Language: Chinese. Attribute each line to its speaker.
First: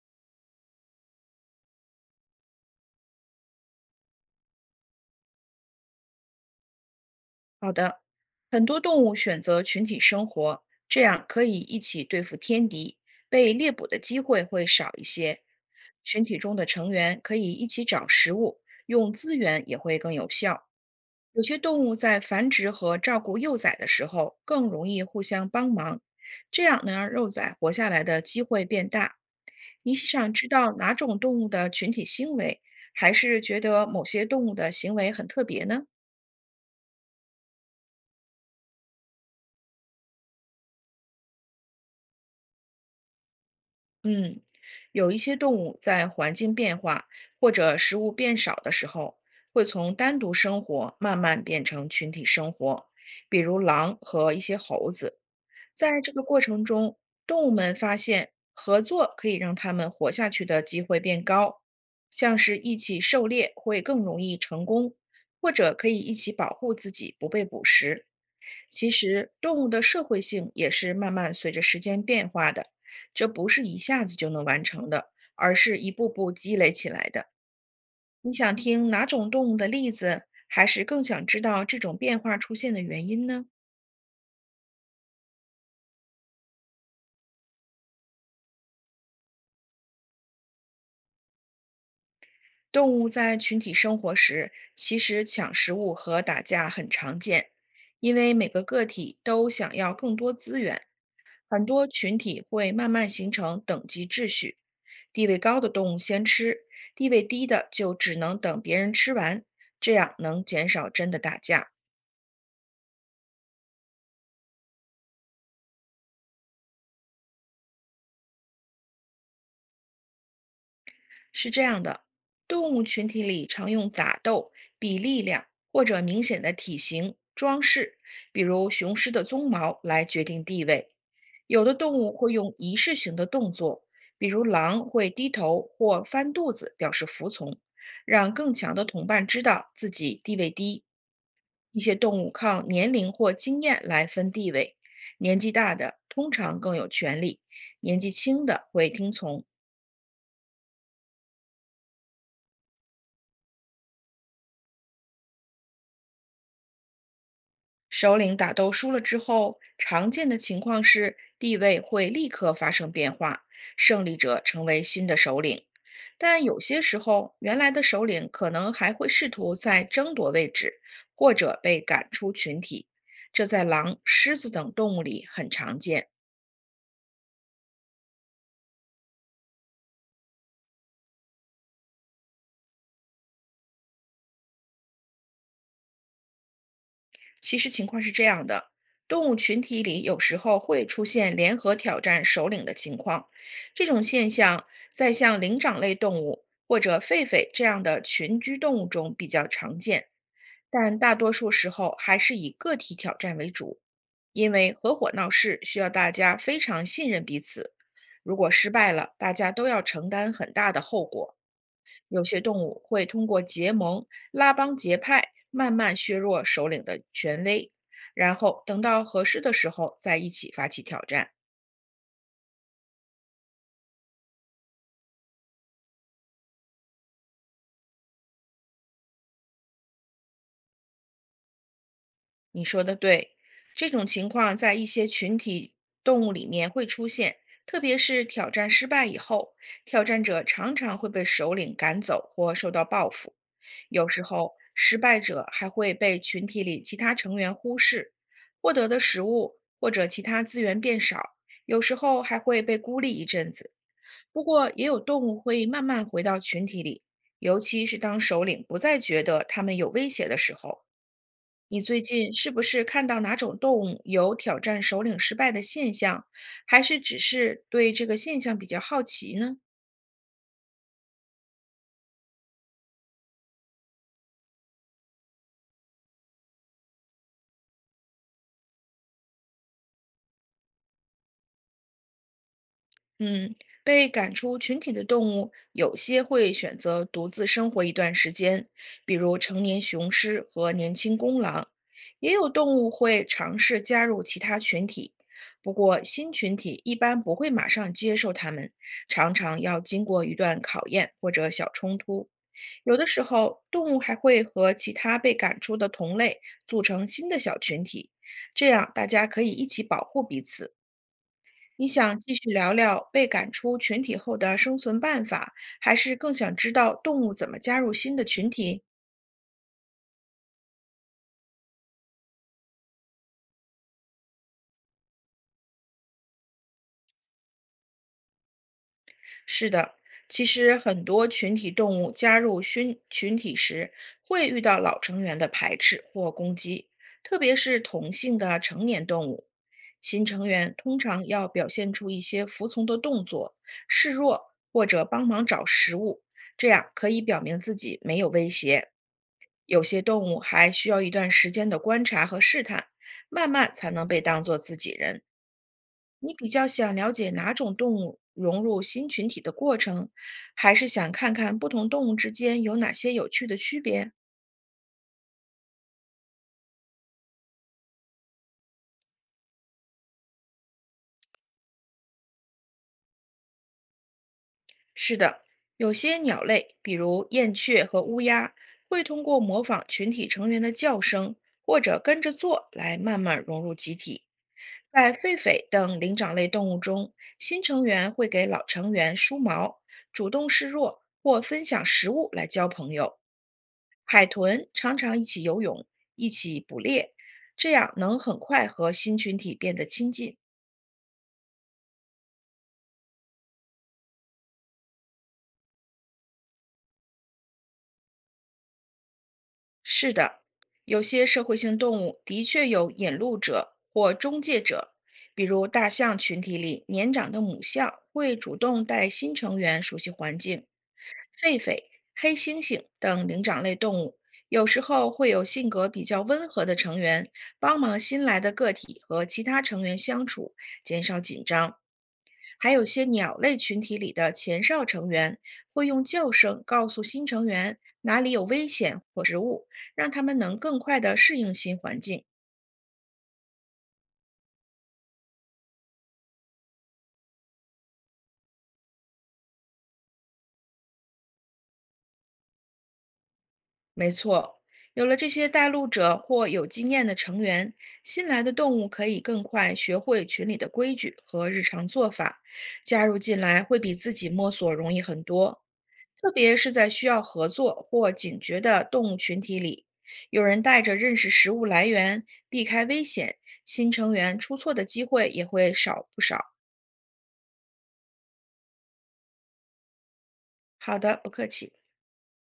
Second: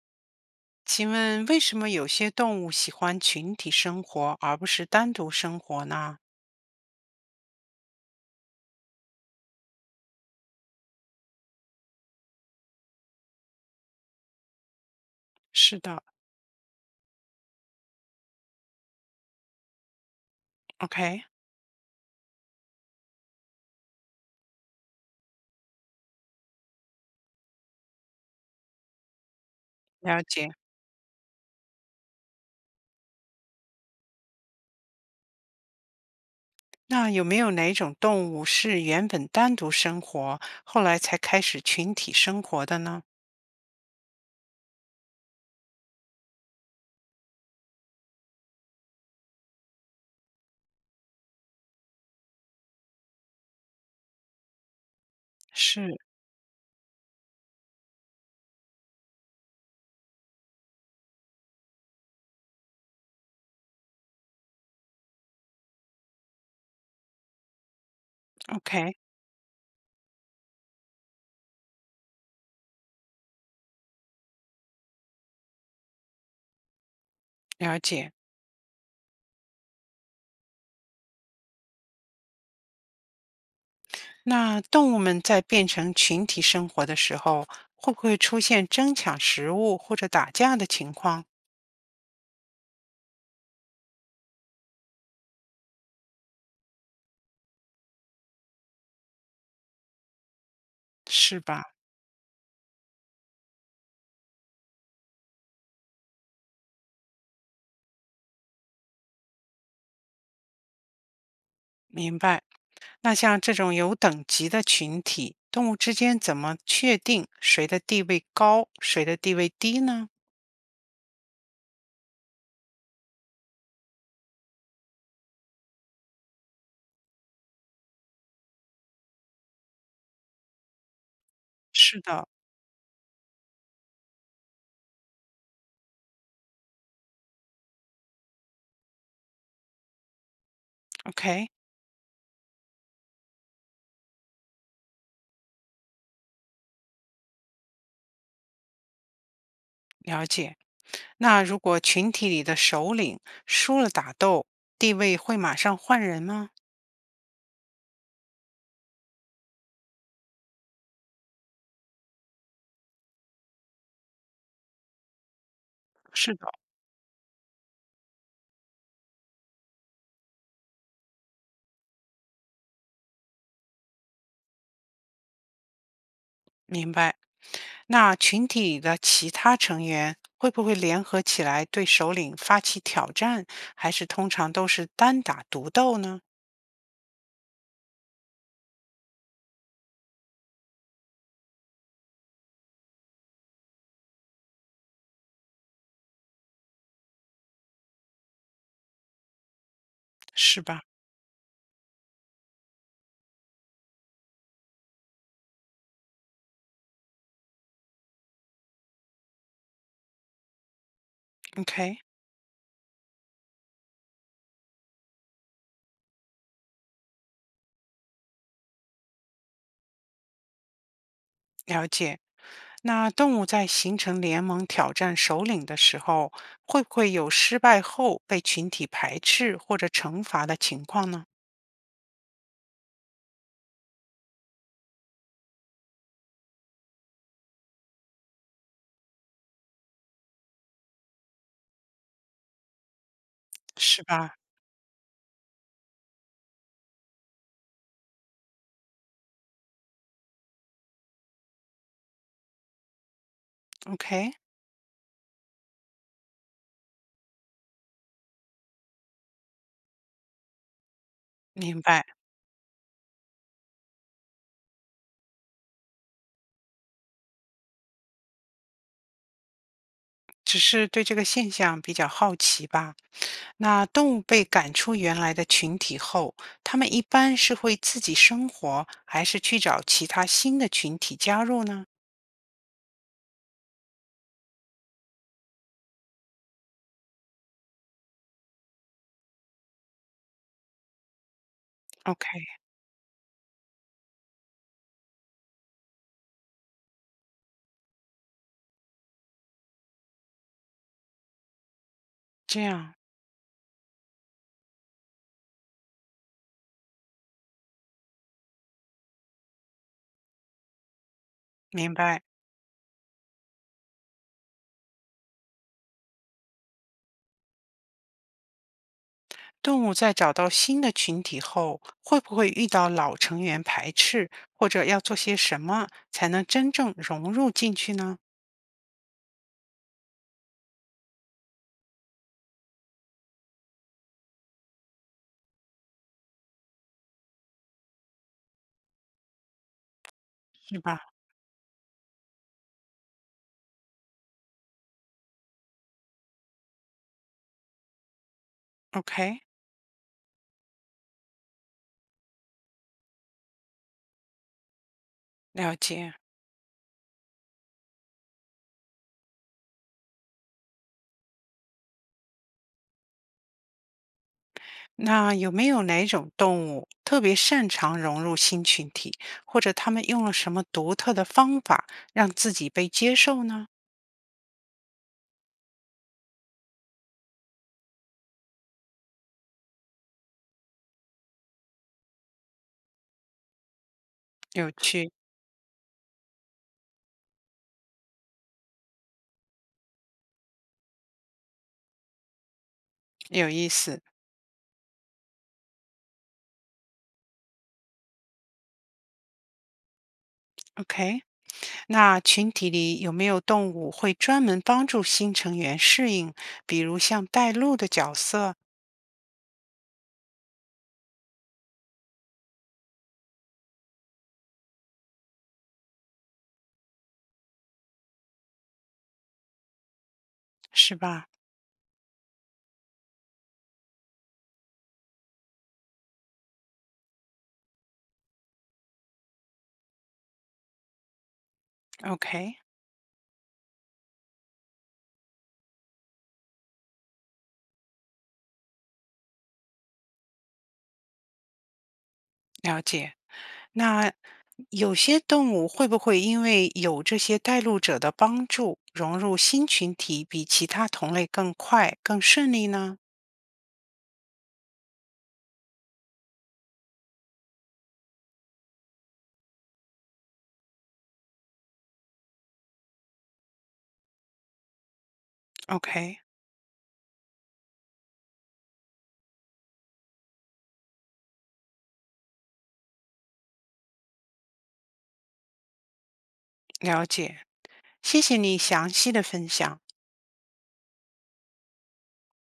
Speaker 1: 请问为什么有些动物喜欢群体生活而不是单独生活呢？
Speaker 2: 好的，很多动物选择群体生活，这样可以一起对付天敌，被猎捕的机会会少一些。
Speaker 1: 是的
Speaker 2: 群体中的成员可以一起找食物，用资源也会更有效。
Speaker 1: ，OK，
Speaker 2: 有些动物在繁殖和照顾幼崽的时候更容易互相帮忙，这样能让幼崽活下来的机会变大。你是
Speaker 1: 了
Speaker 2: 想知
Speaker 1: 解。
Speaker 2: 道哪种动物的群体行为，还是觉得某些动物的行为很特别呢？
Speaker 1: 那有没有哪种动物是原本单独生活，后来才开始群体生活的呢？
Speaker 2: 嗯，有一些动物在环境变化或者食物变少的时候，会从单独生活慢慢变成群体生活，比如狼和一些猴子。
Speaker 1: 是
Speaker 2: 在这个过程中，动物们发现合作可以让它们活下去的机会变高，像是一起狩猎会更容易成功，或者可以一起保护自己不被捕食。其
Speaker 1: ，OK，
Speaker 2: 实，动物的社会性也是慢慢随着时间变化的。这不是一下子就能完成的，而是一步步积累起来的。
Speaker 1: 了解。
Speaker 2: 你想听哪种动物的例子，还是更想知道这种变化出现的原因呢？
Speaker 1: 那动物们在变成群体生活的时候，会不会出现争抢食物或者打架的情况？
Speaker 2: 动物在群体生活时，其实抢食物和打架很常见，因为每个个体都想要更多资源，
Speaker 1: 是吧？
Speaker 2: 很多群体会慢慢形成等级秩序，地位高的动物先吃，地位低的就只能等别人吃完，这样能减少真的打架。
Speaker 1: 明白。那像这种有等级的群体，动物之间怎么确定谁的地位高，谁的地位低呢？
Speaker 2: 是这样的，动物群体里常用打斗、比力量或者明显的体型、装饰，比如雄狮的鬃毛来决定地位。有的动
Speaker 1: 是
Speaker 2: 物
Speaker 1: 的，
Speaker 2: 会用仪式性的动作，比如狼会低头或翻肚子表示服从，让更强的同伴知道自己地位低。
Speaker 1: OK，
Speaker 2: 一些动物靠年龄或经验来分地位，年纪大的通常更有权利，年纪轻的会听从。
Speaker 1: 了解。那如果群体里的首领输了打斗，地位会马上换人吗？
Speaker 2: 首领打斗输了之后，常见的情况是地位会立刻发生变化，胜利者成为新的首领。
Speaker 1: 是
Speaker 2: 但
Speaker 1: 的，
Speaker 2: 有些时候，原来的首领可能还会试图再争夺位置，或者被赶出群体。这在狼、狮子等动物里很常见。
Speaker 1: 明白。那群体里的其他成员会不会联合起来对首领发起挑战，还是通常都是单打独斗呢？
Speaker 2: 其实情况是这样的，动物群体里有时候会出现联合挑战首领的情况，这种现象在像灵长类动物或者狒狒这样的群居动物中比较常见，
Speaker 1: 是吧
Speaker 2: 但大多数时候还是以个体挑战为主，因为合伙闹事需要大家非常信任彼此，如果失败了，大家都要承担很大的后果。
Speaker 1: ？OK，
Speaker 2: 有些动物会通过结盟、拉帮结派，慢慢削弱首领的权威，然后等到合适的时候再一起发起挑战。
Speaker 1: 了解。那动物在形成联盟挑战首领的时候，会不会有失败后被群体排斥或者惩罚的情况呢？
Speaker 2: 你说的对，这种情况在一些群体动物里面会出现，特别是挑战失败以后，挑战者常常会被首领赶走或受到报复。
Speaker 1: 是
Speaker 2: 有时
Speaker 1: 吧
Speaker 2: 候，失败者还会被群体里其他成员忽视，获得的食物或者其他资源变少，有时候还会被孤立一阵子。
Speaker 1: ？OK，
Speaker 2: 不过，也有动物会慢慢回到群体里，尤其是当首领不再觉得他们有威胁的时候。你
Speaker 1: 明
Speaker 2: 最
Speaker 1: 白。
Speaker 2: 近是不是看到哪种动物有挑战首领失败的现象，还是只是对这个现象比较好奇呢？
Speaker 1: 只是对这个现象比较好奇吧。那动物被赶出原来的群体后，它们一般是会自己生活，还是去找其他新的群体加入呢
Speaker 2: 嗯，被赶出群体的动物，有些会选择独自生活一段时间，比如成年雄狮和年轻公狼；也有
Speaker 1: ？OK，
Speaker 2: 动物会尝试加入其他群体，不过新群体一般不会马上接受它们，常常要经过一段考验或者小冲突。
Speaker 1: 这样
Speaker 2: 有的时候，动物还会和其他被赶出的同类组成新的小群体，这样大家可以一起保护彼此。你
Speaker 1: 明
Speaker 2: 想
Speaker 1: 白。
Speaker 2: 继续聊聊被赶出群体后的生存办法，还是更想知道动物怎么加入新的群体？
Speaker 1: 动物在找到新的群体后，会不会遇到老成员排斥，或者要做些什么才能真正融入进去呢？
Speaker 2: 是的，其实很多群体动物加入新群体时，会遇到老成员的排斥或攻击，特别是同性的成年动物。新成员
Speaker 1: 是
Speaker 2: 通
Speaker 1: 吧
Speaker 2: 常要表现出一些服从的动作、示弱或者帮忙找食物，这样可以表明自己没有威胁。
Speaker 1: ？OK，
Speaker 2: 有些动物还需要一段时间的观察和试探，慢慢才能被当作自己人。
Speaker 1: 了解。
Speaker 2: 你比较想了解哪种动物融入新群体的过程，还是想看看不同动物之间有哪些有趣的区别啊？
Speaker 1: 那有没有哪种动物特别擅长融入新群体，或者他们用了什么独特的方法让自己被接受呢？
Speaker 2: 是的，有些鸟类，比如燕雀和乌鸦，会通过模仿群体成员的叫声或者跟着做来慢慢融入集体。
Speaker 1: 有趣，
Speaker 2: 在狒狒等灵长类动物中，新成员会给老成员梳毛、主动示弱或分享食物来交朋友。
Speaker 1: 有意思。
Speaker 2: 海豚常常一起游泳、一起捕猎，这样能很快和新群体变得亲近。
Speaker 1: OK，那群体里有没有动物会专门帮助新成员适应，比如像带路的角色，
Speaker 2: 是的，有些社会性动物的确有引路者或中介者，比如大象群体里年长的母象会主动带新成员熟悉环境，
Speaker 1: 是吧？
Speaker 2: 狒狒、黑猩猩等灵长类动物有时候会有性格比较温和的成员帮忙新来的个体和其他成员相处，减少紧张。
Speaker 1: OK，
Speaker 2: 还有些鸟类群体里的前哨成员会用叫声告诉新成员哪里有危险或食物，让他们能更快地适应新环境。
Speaker 1: 了解。那有些动物会不会因为有这些带路者的帮助，融入新群体比其他同类更快、更顺利呢
Speaker 2: 没错，有了这些带路者或有经验的成员，新来的动物可以更快学会群里的规矩和日常做法，加入进来会比自己摸索容易很多。
Speaker 1: ？OK，
Speaker 2: 特别是在需要合作或警觉的动物群体里，有人带着认识食物来源、避开危险，新成员出错的机会也会少不少。
Speaker 1: 了解。谢谢你详细的分享。
Speaker 2: 好的，不客气。